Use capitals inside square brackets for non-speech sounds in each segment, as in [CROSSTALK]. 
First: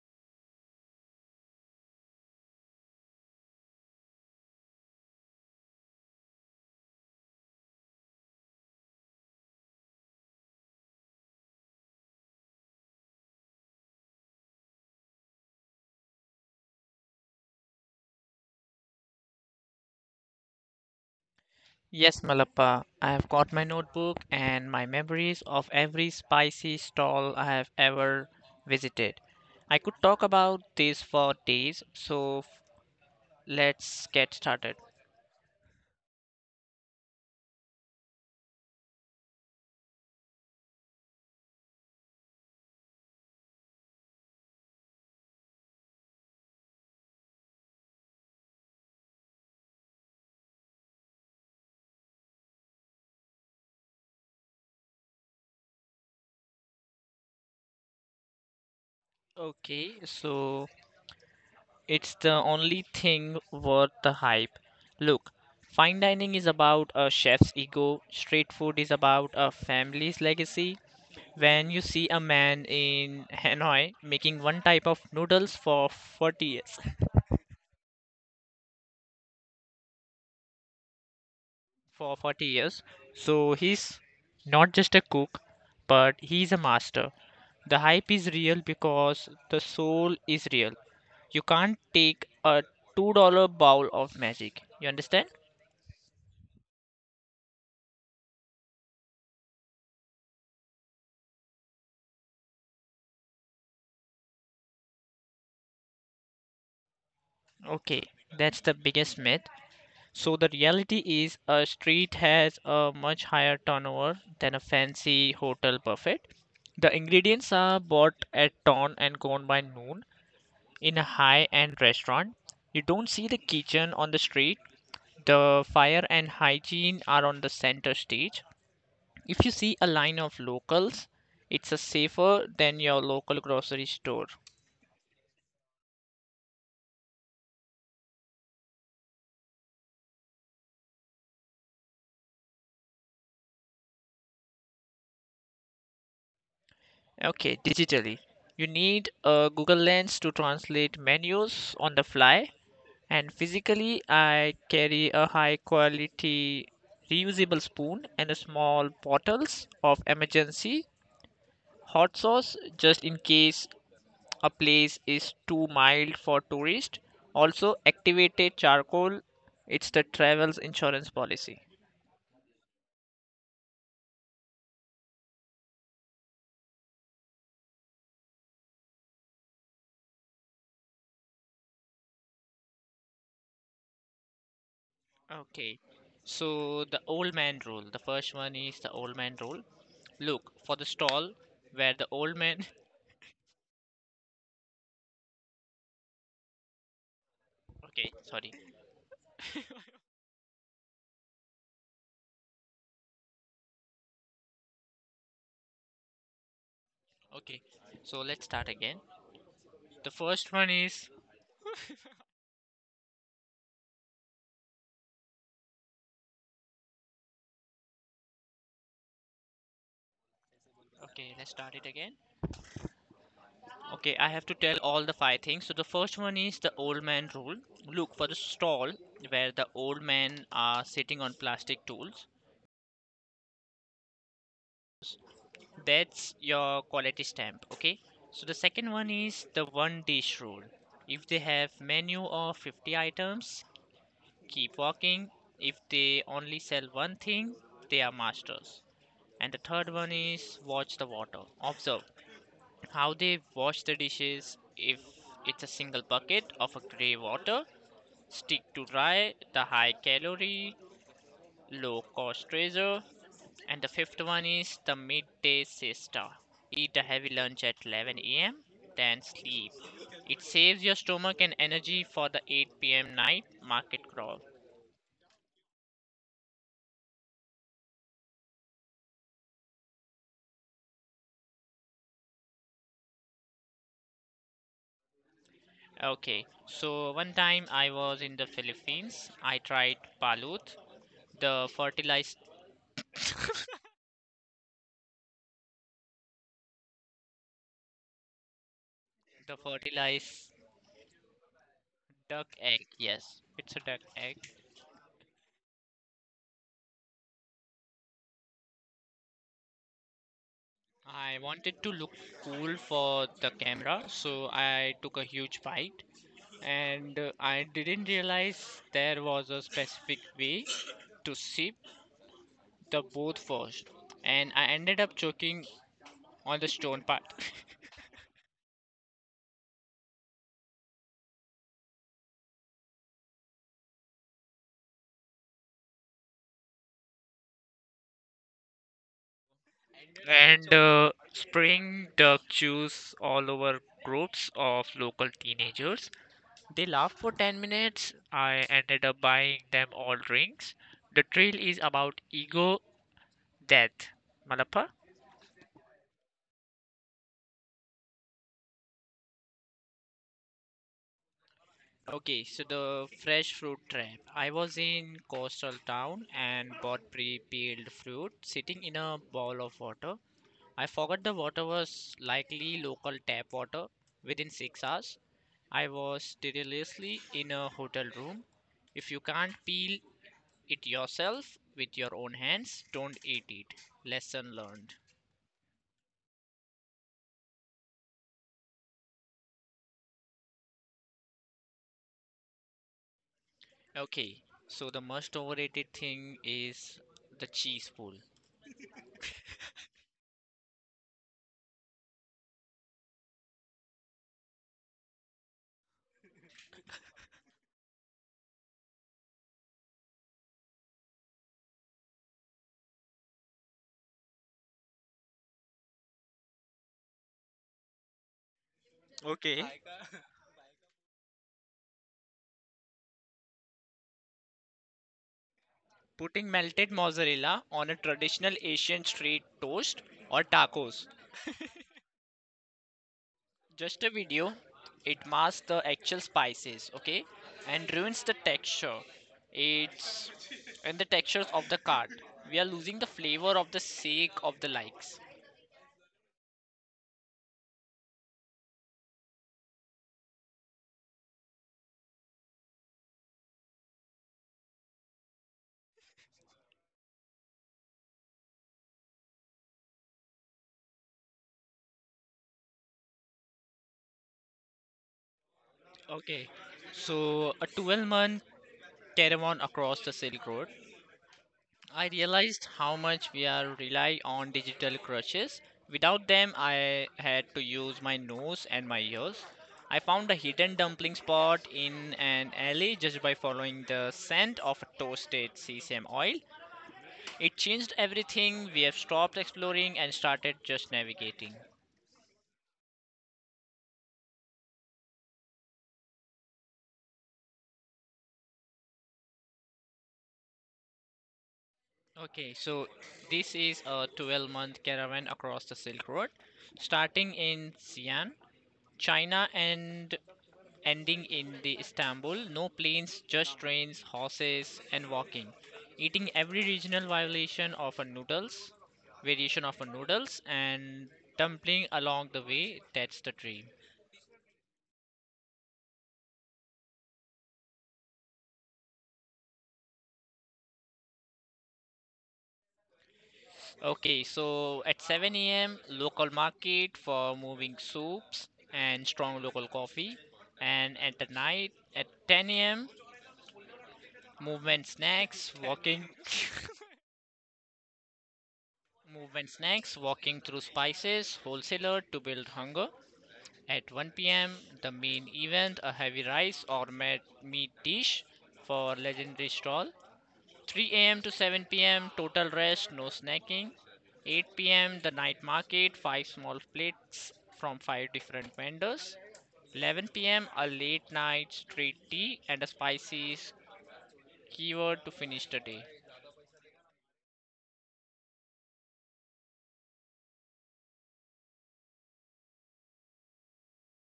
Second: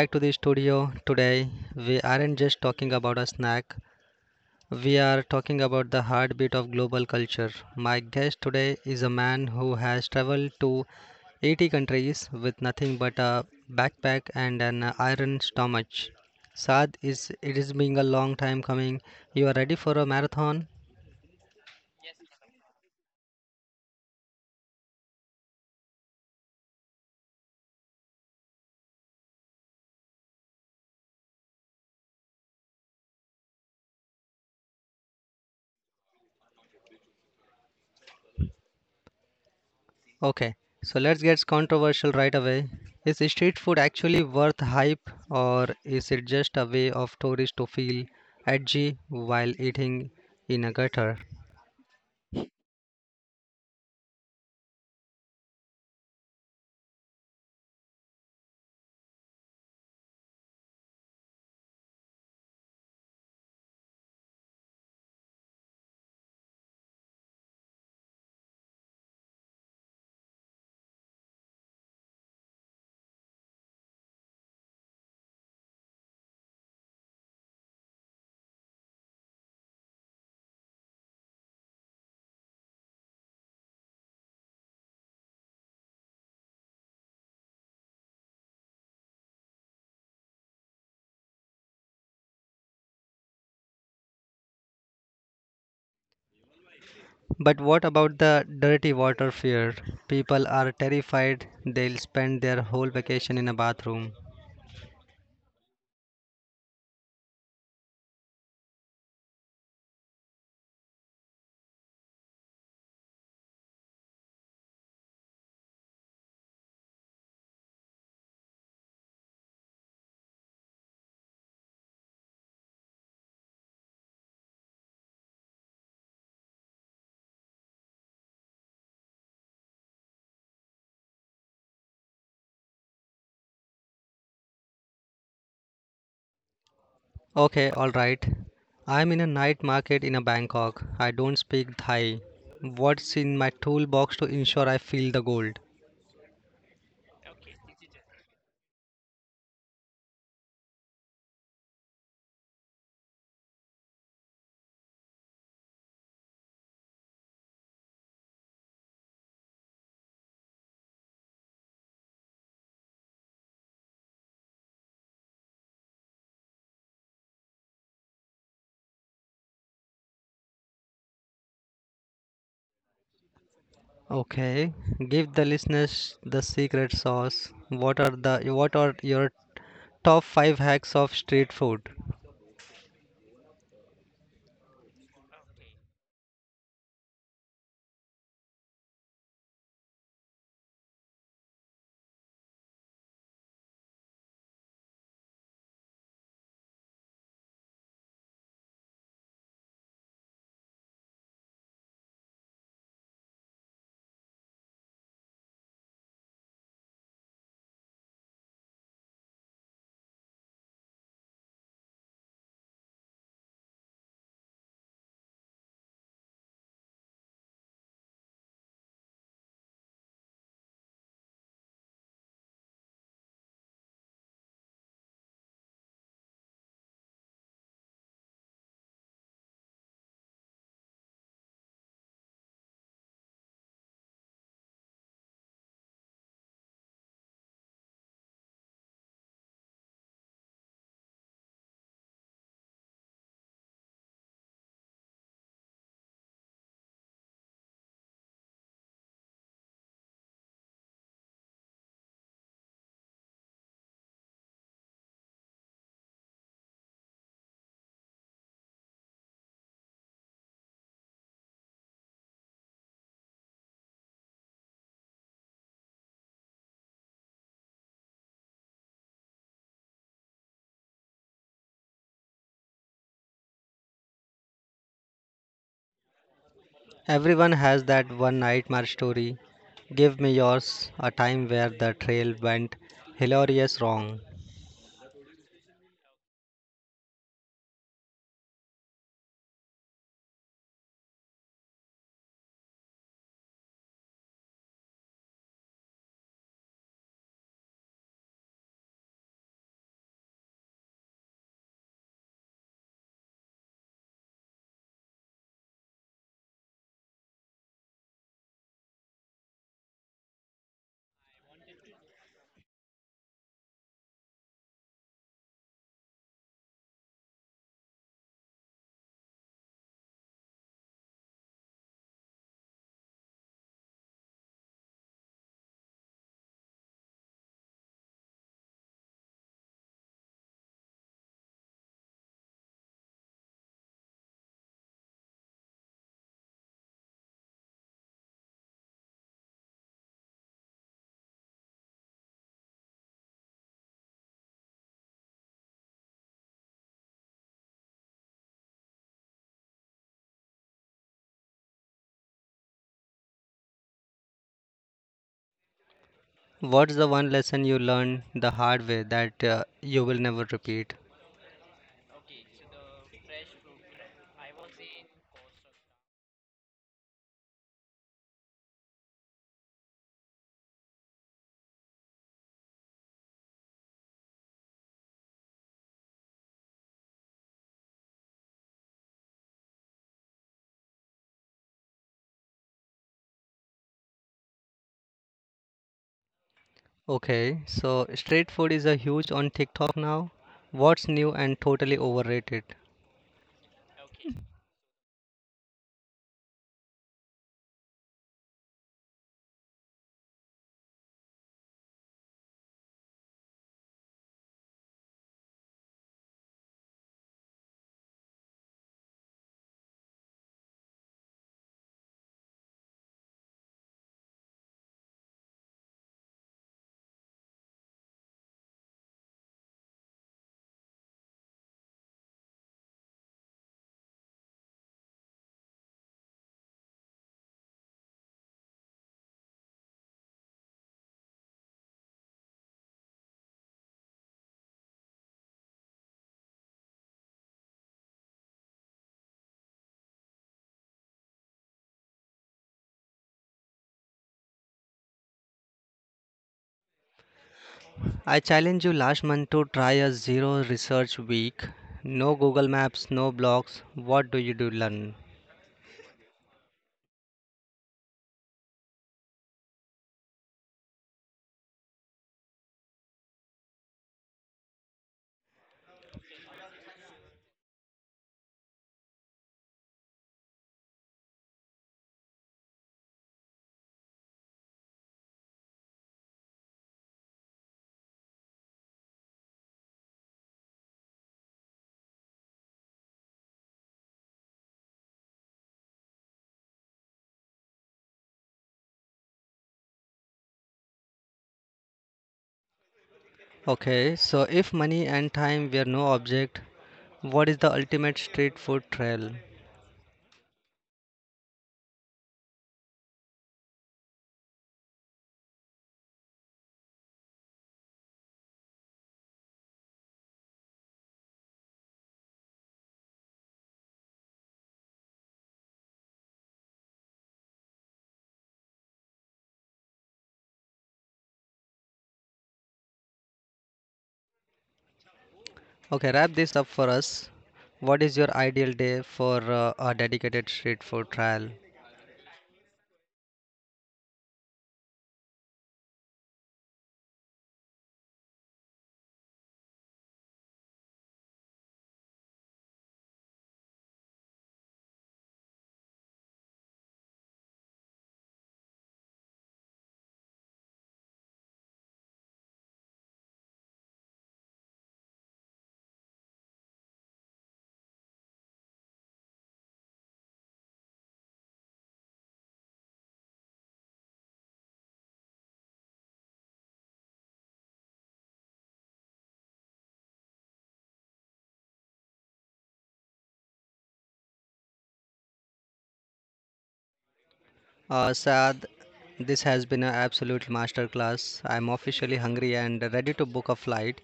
back to the studio. Today, we aren't just talking about a snack, we are talking about the heartbeat of global culture. My guest today is a man who has traveled to 80 countries with nothing but a backpack and an iron stomach. Saad, it is being a long time coming. You are ready for a marathon? Yes, Malappa, I have got my notebook and my memories of every spicy stall I have ever visited. I could talk about this for days, let's get started. Okay, so let's get controversial right away. Is street food actually worth hype or is it just a way of tourists to feel edgy while eating in a gutter? Okay, so it's the only thing worth the hype. Look, fine dining is about a chef's ego, street food is about a family's legacy. When you see a man in Hanoi making one type of noodles for 40 years, for 40 years. So he's not just a cook, but he's a master. The hype is real because the soul is real. You can't take a $2 bowl of magic. You understand? But what about the dirty water fear? People are terrified they'll spend their whole vacation in a bathroom. Okay, that's the biggest myth. So the reality is a street has a much higher turnover than a fancy hotel buffet. The ingredients are bought at dawn and gone by noon. In a high-end restaurant, you don't see the kitchen on the street. The fire and hygiene are on the center stage. If you see a line of locals, it's a safer than your local grocery store. Okay, alright. I'm in a night market in a Bangkok. I don't speak Thai. What's in my toolbox to ensure I feel the gold? Okay, digitally. You need a Google Lens to translate menus on the fly. And physically, I carry a high quality reusable spoon and a small bottles of emergency hot sauce just in case a place is too mild for tourists. Also, activated charcoal, it's the travel's insurance policy. Okay, give the listeners the secret sauce. What are your top 5 hacks of street food? Okay. So the old man rule. The first one is the old man rule. Look for the stall where the old man. [LAUGHS] Okay, sorry. Okay. So let's start again. The first one is. Okay, let's start it again. Okay, I have to tell all the five things. So the first one is the old man rule. Look for the stall where the old men are sitting on plastic tools. That's your quality stamp, okay? So the second one is the one dish rule. If they have menu of 50 items, keep walking. If they only sell one thing, they are masters. And the third one is watch the water. Observe how they wash the dishes. If it's a single bucket of a gray water, stick to dry, the high calorie, low cost treasure. And the fifth one is the midday siesta. Eat a heavy lunch at 11 a.m., then sleep. It saves your stomach and energy for the 8 p.m. night market crawl. Everyone has that one nightmare story. Give me yours, a time where the trail went hilarious wrong. Okay, so one time I was in the Philippines. I tried balut, the fertilized, the fertilized duck egg. Yes, it's a duck egg. I wanted to look cool for the camera, so I took a huge bite and I didn't realize there was a specific way to sip the both first, and I ended up choking on the stone part [LAUGHS] and spraying the juice all over groups of local teenagers. They laughed for 10 minutes. I ended up buying them all drinks. The trail is about ego death. Malappa? What's the one lesson you learned the hard way that you will never repeat? Okay, so the fresh fruit trap. I was in coastal town and bought pre-peeled fruit sitting in a bowl of water. I forgot the water was likely local tap water. Within 6 hours, I was deliriously in a hotel room. If you can't peel it yourself with your own hands, don't eat it. Lesson learned. Okay, so street food is a huge on TikTok now. What's new and totally overrated? Okay, so the most overrated thing is the cheese pool. Okay. Putting melted mozzarella on a traditional Asian street toast or tacos. Just a video, it masks the actual spices, okay, and ruins the texture. It's and the textures of the card. We are losing the flavor of the sake of the likes. I challenged you last month to try a zero research week. No Google Maps, no blogs. What do you do learn? Okay, so a 12-month caravan across the Silk Road. I realized how much we are rely on digital crutches. Without them, I had to use my nose and my ears. I found a hidden dumpling spot in an alley just by following the scent of toasted sesame oil. It changed everything. We have stopped exploring and started just navigating. Okay, so if money and time were no object, what is the ultimate street food trail? Okay, so this is a 12-month caravan across the Silk Road, starting in Xi'an, China, and ending in the Istanbul. No planes, just trains, horses, and walking. Eating every regional violation of a noodles, variation of a noodles, and dumpling along the way. That's the dream. Okay, wrap this up for us. What is your ideal day for a dedicated street food trial? Okay, so at 7 a.m., local market for moving soups and strong local coffee. And at the night, at 10 a.m., movement snacks, walking, [LAUGHS] movement snacks, walking through spices, wholesaler to build hunger. At 1 p.m., the main event a heavy meat dish for legendary stall. 3 a.m. to 7 p.m., total rest, no snacking. 8 p.m., the night market, 5 small plates from 5 different vendors. 11 p.m., a late night street tea and a spicy keyword to finish the day. Saad, this has been an absolute masterclass. I'm officially hungry and ready to book a flight.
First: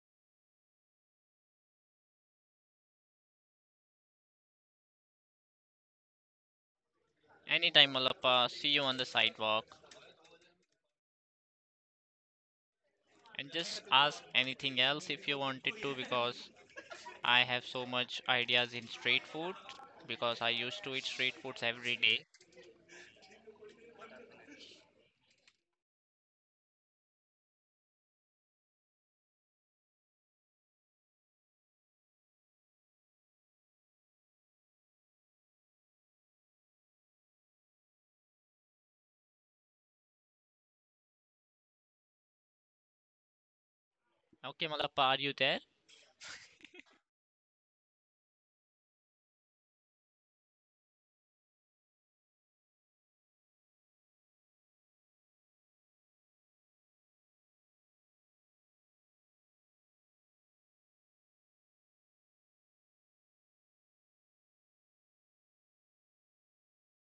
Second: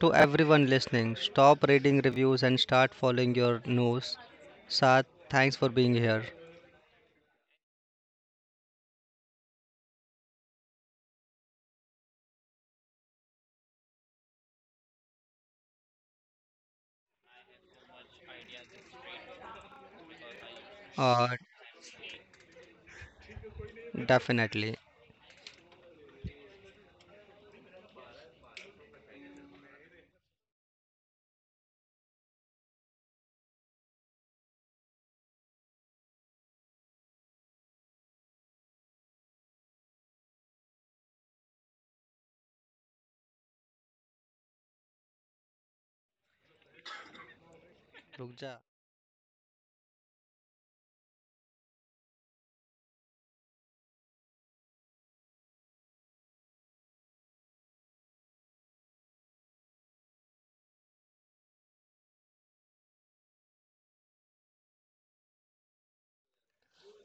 To everyone listening, stop reading reviews and start following your nose. Saad, thanks for being here. Anytime, Malappa, see you on the sidewalk. And just ask anything else if you wanted to because I have so much ideas in street food because I used to eat Uh, street foods every day. Definitely. Okay, Malappa, are you there? रुक जा.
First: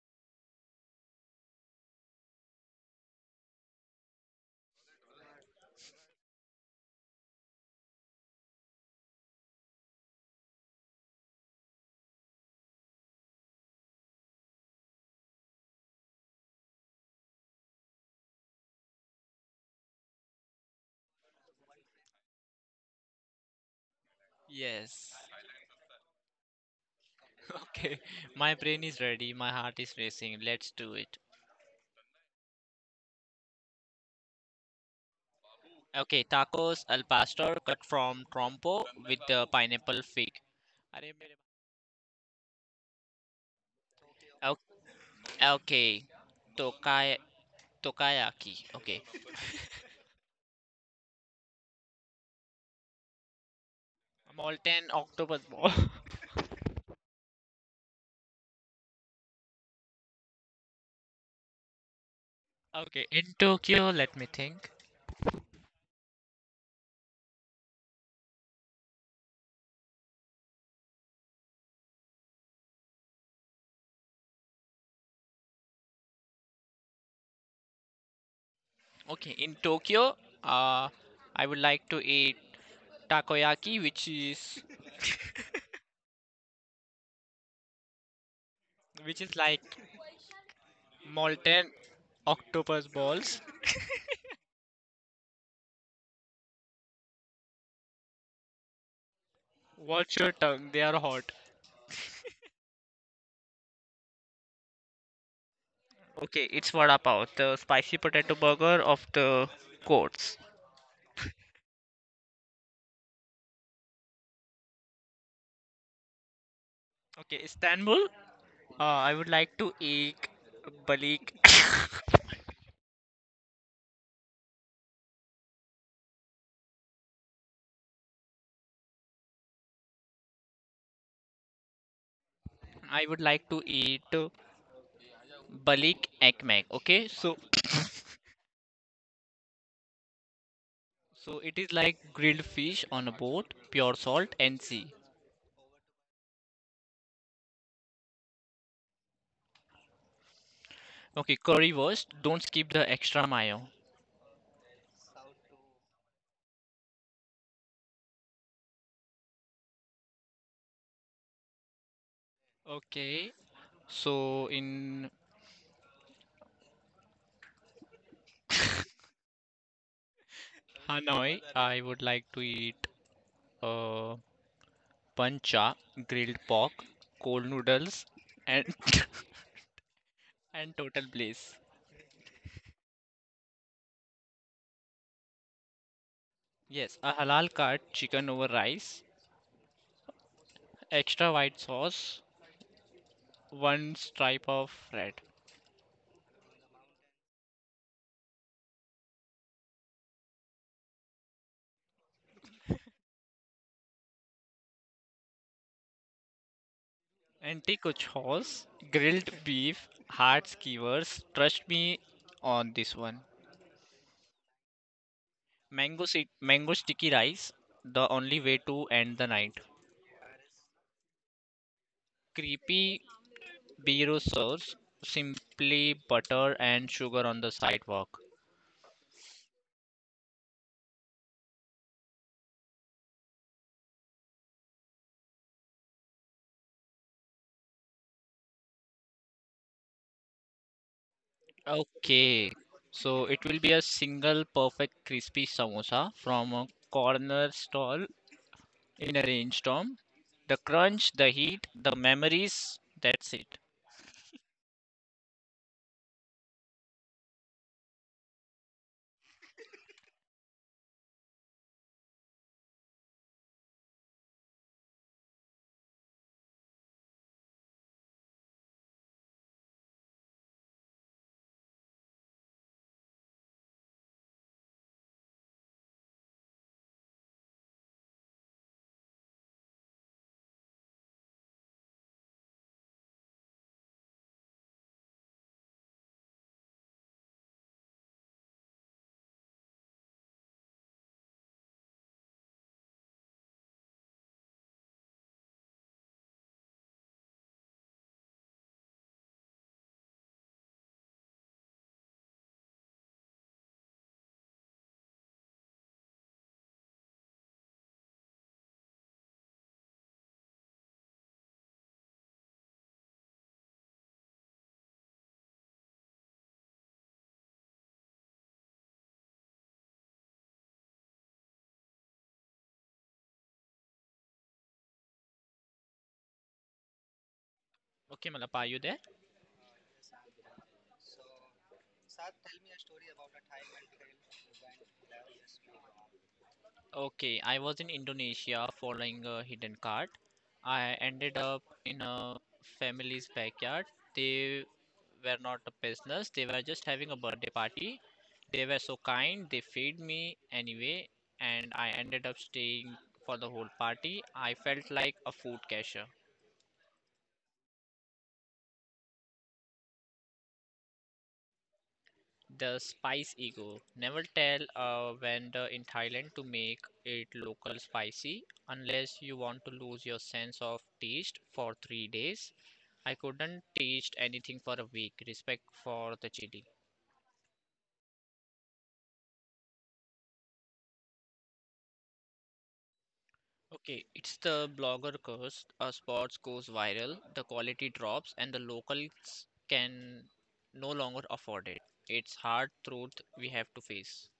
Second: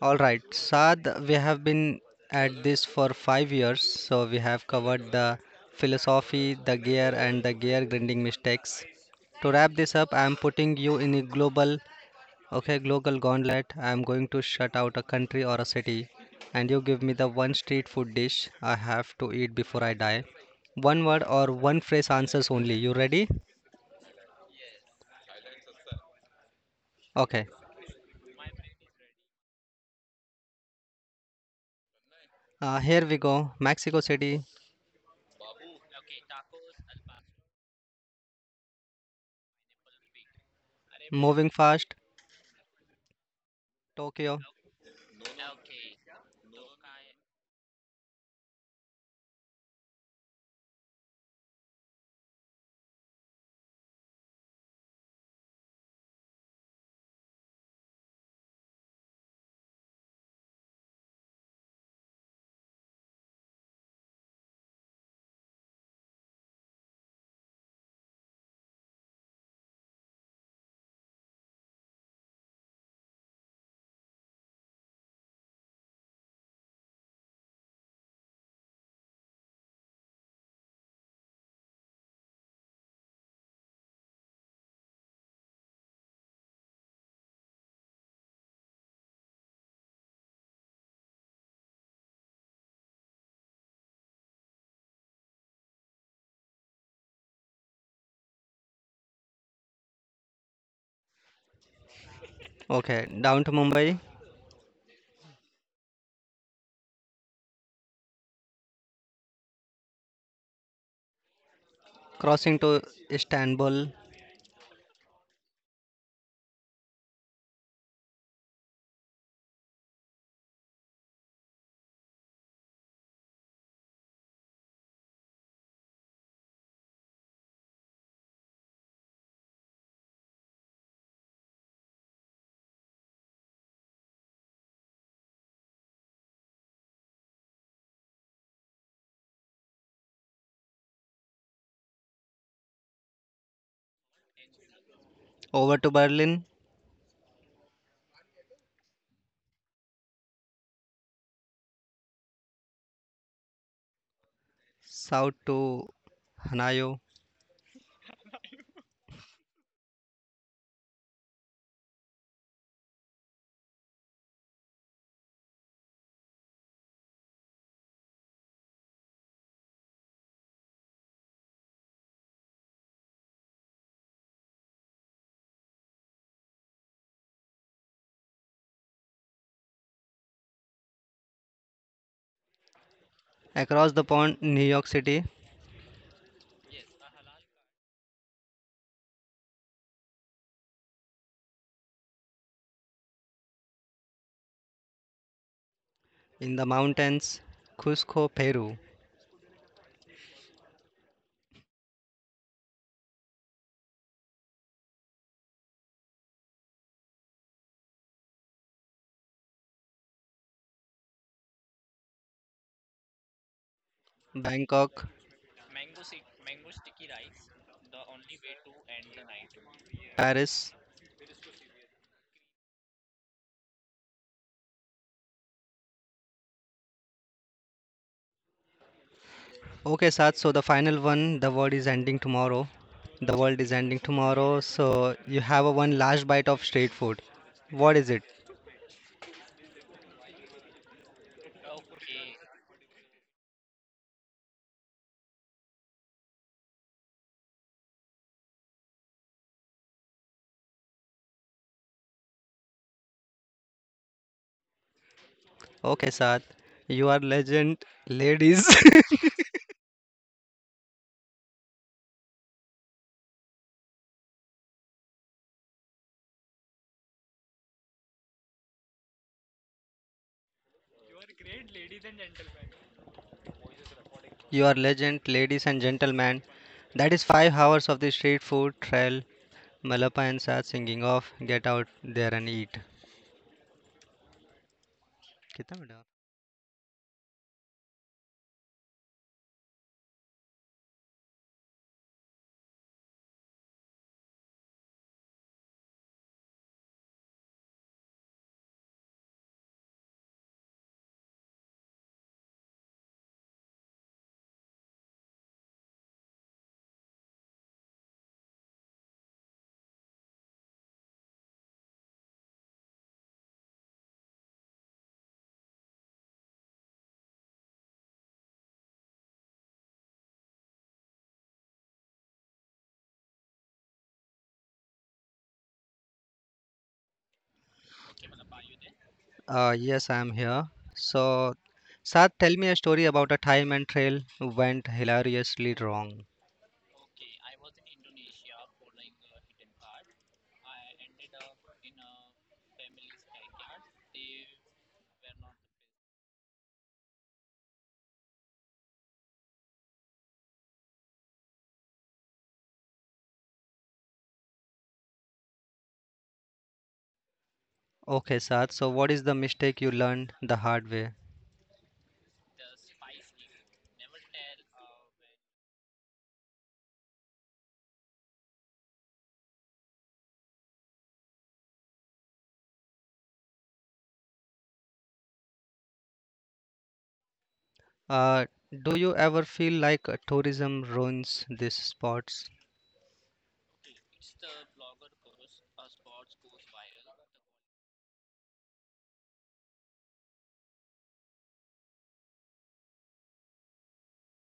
All right, Saad, we have been at this for 5 years, so we have covered the philosophy, the gear, and the gear grinding mistakes. To wrap this up, I am putting you in a global Okay, Global Gauntlet, I am going to shut out a country or a city, and you give me the one street food dish I have to eat before I die. One word or one phrase answers only. You ready? Yes. Okay. [LAUGHS] Okay, my brain is ready, my heart is racing. Let's do it. Here we go. Mexico City, Okay, tacos al pastor cut from trompo with the pineapple fig. अरे मेरे moving fast. Tokyo. भाई- Okay. Tokay Tokayaki. Okay. Molten octopus ball. [LAUGHS] Okay, in Tokyo, let me think. Okay, in Tokyo, uh, I would like to eat takoyaki, which is like molten octopus balls. Watch your tongue; they are hot. Okay, down to Mumbai, Okay, it's vada pav, the spicy potato burger of the courts. crossing to Istanbul, Okay, Istanbul. I would like to eat balik. [COUGHS] I would like to eat balik ekmek. Okay, so it is like grilled fish on a boat, pure salt and sea. over to Berlin, Okay, currywurst. Don't skip the extra mayo. south to Hanayo, Okay, so in Hanoi, I would like to eat uh, pancha, grilled pork, cold noodles, and [LAUGHS] and total bliss. across the pond, New York City, Yes, a halal cut chicken over rice, extra white sauce, one stripe of red, in the mountains, Cusco, Peru, anti-kuch horse, grilled beef, hard skewers. Trust me on this one. Bangkok, Mango sticky rice, the only way to end the night. Paris, Creepy Biro sauce, simply butter and sugar on the sidewalk. okay, Sat. So the final one, the world is ending tomorrow. The world is ending tomorrow. So you have a one last bite of street food. What is it? Okay, so it will be a single perfect crispy samosa from a corner stall in a rainstorm. The crunch, the heat, the memories, that's it. Okay, Sat. You are legend, ladies. [LAUGHS] You are legend, ladies and gentlemen. That is 5 hours of the street food trail. Malapa and Sat singing off. Get out there and eat. कितना बड़ा? Okay, Malapa, are you there? Yes, I am here. So, Sat, tell me a story about a time and trail went hilariously wrong. Okay, I was in Indonesia following a hidden card. I ended up in a family's backyard. They were not a business, they were just having a birthday party. They were so kind, they fed me anyway, and I ended up staying for the whole party. I felt like a food cashier. Okay, Saad. So, what is the mistake you learned the hard way? The spice ego. Never tell a vendor in Thailand to make it local spicy unless you want to lose your sense of taste for 3 days. I couldn't taste anything for a week. Respect for the chili. Uh, do you ever feel like tourism ruins these spots? Okay, it's the blogger curse. A spot goes viral, the quality drops, and the locals can no longer afford it. It's hard truth we have to face.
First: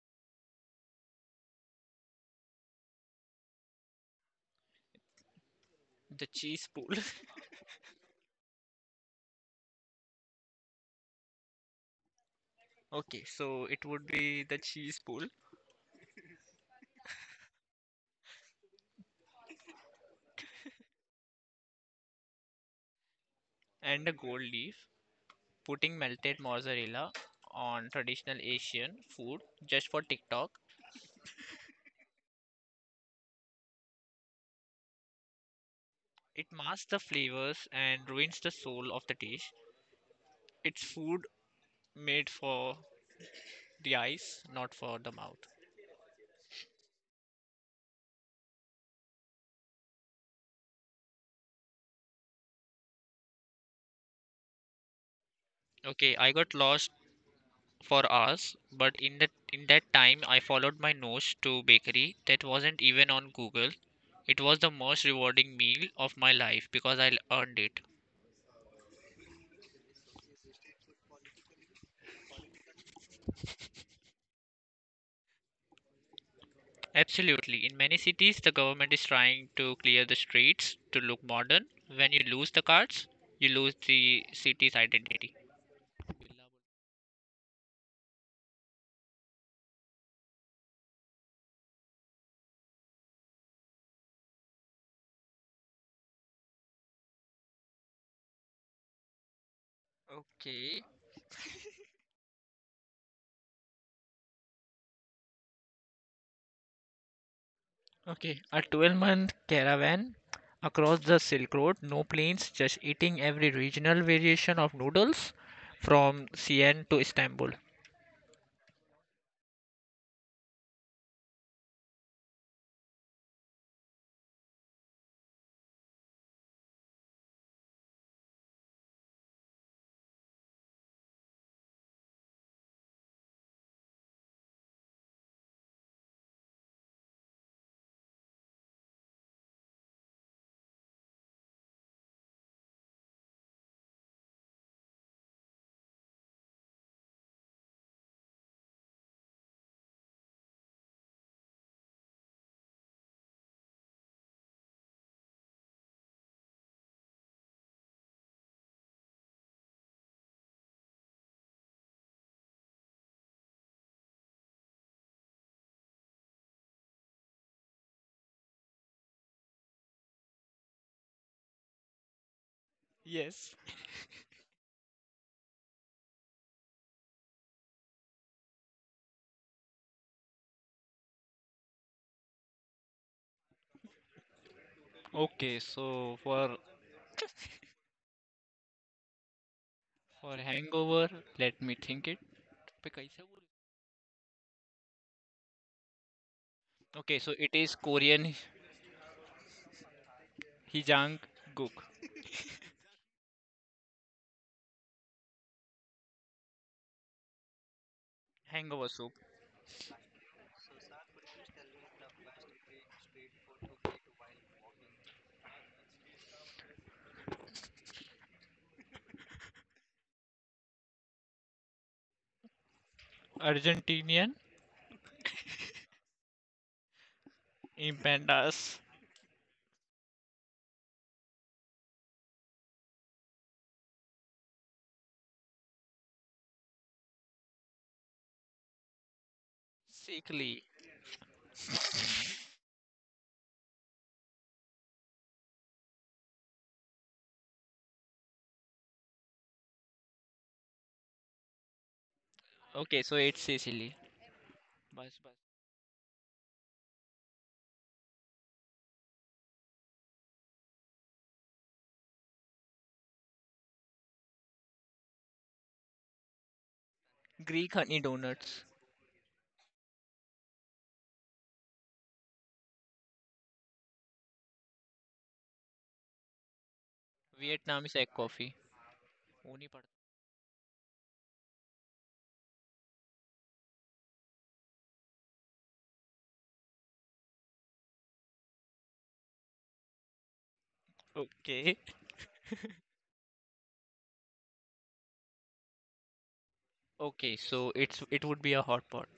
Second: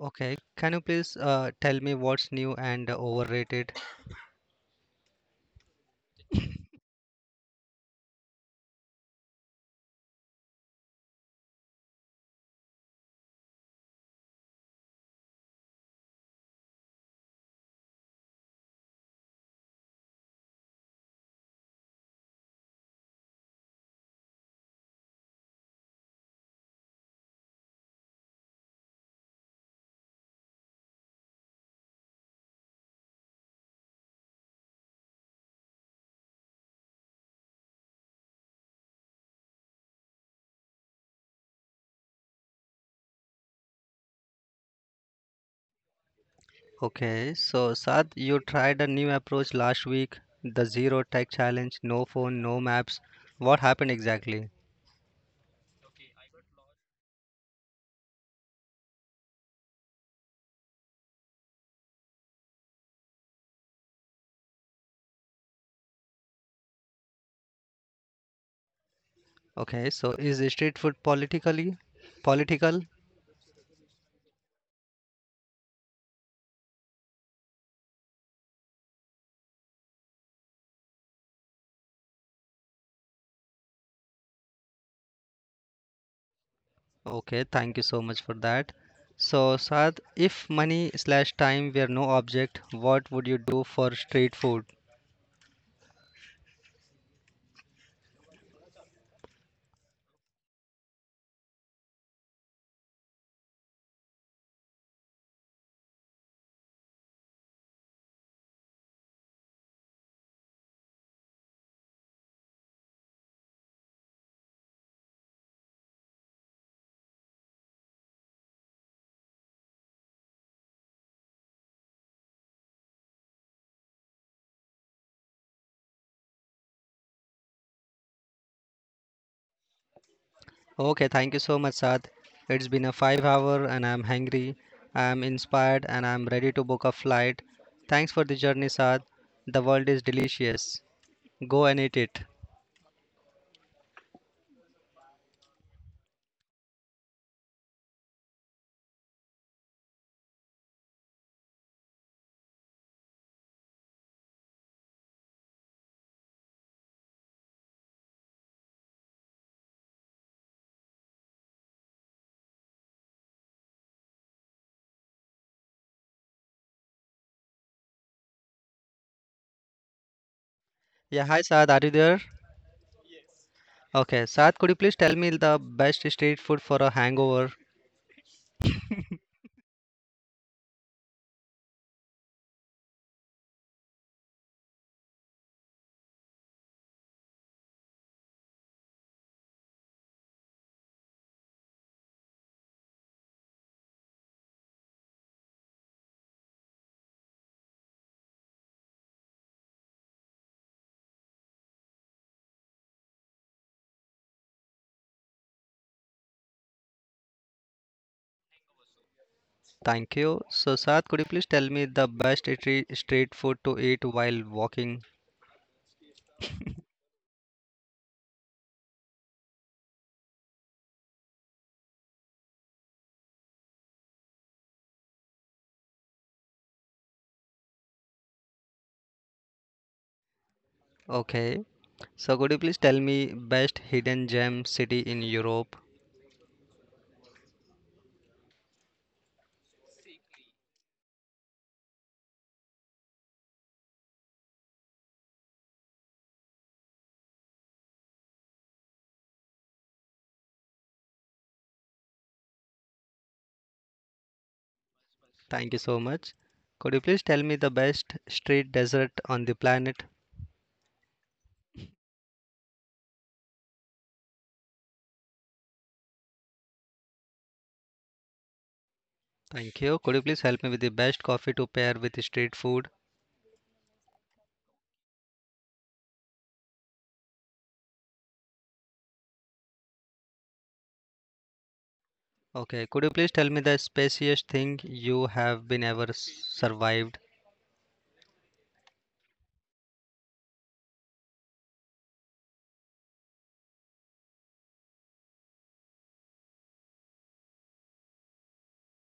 Okay, can you please tell me what's new and overrated? The cheese pool. [LAUGHS] Okay, so it would be the cheese pool and a gold leaf, putting melted mozzarella on traditional Asian food just for TikTok. It masks the flavors and ruins the soul of the dish. It's food made for the eyes, not for the mouth. Okay, so Saad, you tried a new approach last week, the zero tech challenge, no phone, no maps. What happened exactly? Okay, I got lost for hours, but in that time I followed my nose to bakery that wasn't even on Google. It was the most rewarding meal of my life because I earned it. Okay, so is street food political? Absolutely. In many cities, the government is trying to clear the streets to look modern. When you lose the cards, you lose the city's identity. Okay, thank you so much for that. So, Saad, if money slash time were no object, what would you do for street food? Okay. Okay. A 12-month caravan across the Silk Road, no planes, just eating every regional variation of noodles from Siena to Istanbul. Okay, thank you so much, Saad. It's been a 5 hour and I'm hungry, I'm inspired, and I'm ready to book a flight. Thanks for the journey, Saad. The world is delicious. Go and eat it. Yeah, hi, Saad, are you there? Yes. Okay, Saad, could you please tell me the best street food for a hangover? Okay, so for hangover, let me think it. पे कैसे बोलूं? Okay, so it is Korean Hijang Gook hangover soup. Thank you. So, Saad, could you please tell me the best street food to eat while walking? Argentinian empanadas, Okay. So, could you please tell me best hidden gem city in Europe? Sicily. Okay, so it's Sicily. बस बस Thank you so much. Could you please tell me the best street dessert on the planet? Greek honey donuts. Thank you. Could you please help me with the best coffee to pair with the street food? Vietnamese egg coffee. वो नहीं पढ़ता. Okay. Could you please tell me the spiciest thing you have been ever survived? Okay. Okay, so it would be a hot pot.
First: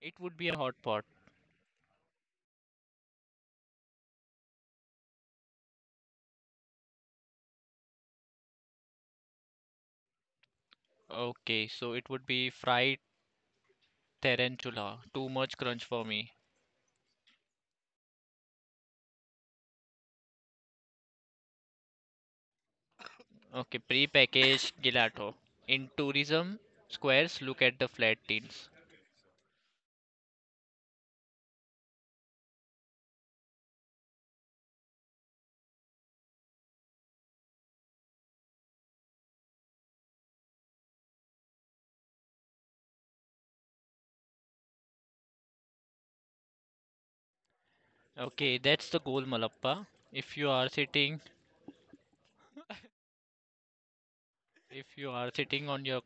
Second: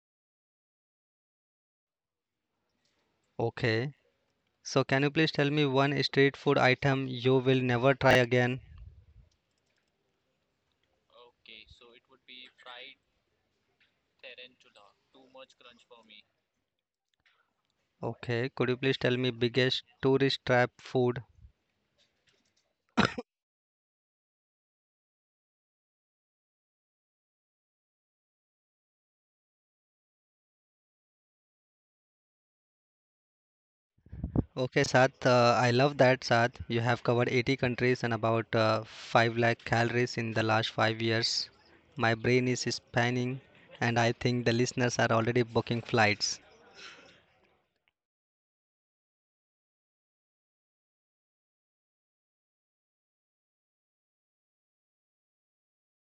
It would be a hot pot. Okay. So, can you please tell me one street food item you will never try again? Okay, so it would be fried tarantula. Too much crunch for me. Okay, could you please tell me biggest tourist trap food? Okay, pre-packaged gelato. In tourism squares, look at the flat tins. Okay, Sath, I love that, Sath. You have covered 80 countries and about 5 lakh calories in the last 5 years. My brain is spanning and I think the listeners are already booking flights. Okay, that's the goal, Malappa. If you are sitting, if you are sitting on your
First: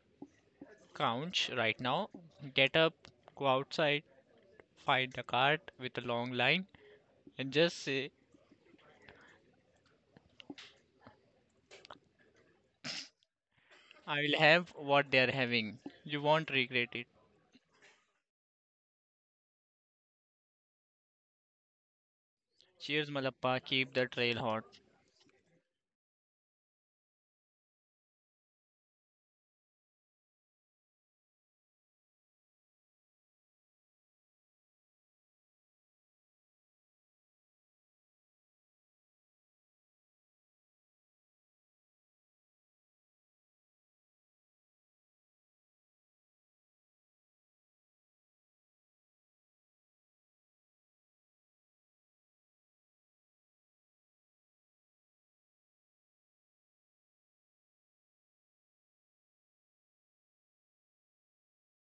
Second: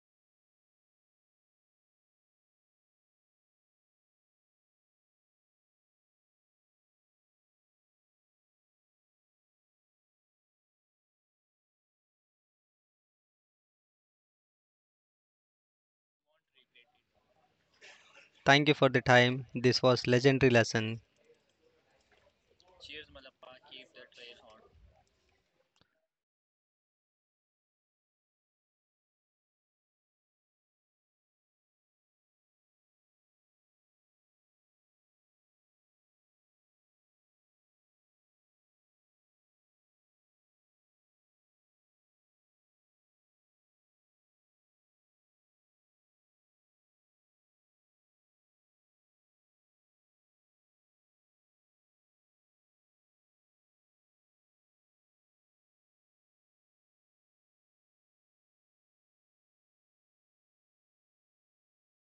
couch right now. Get up, go outside, find the cart with a long line, and just say, I will have what they are having. You won't regret it. Thank you for the time. This was legendary lesson. Cheers, Malappa. Keep the trail hot.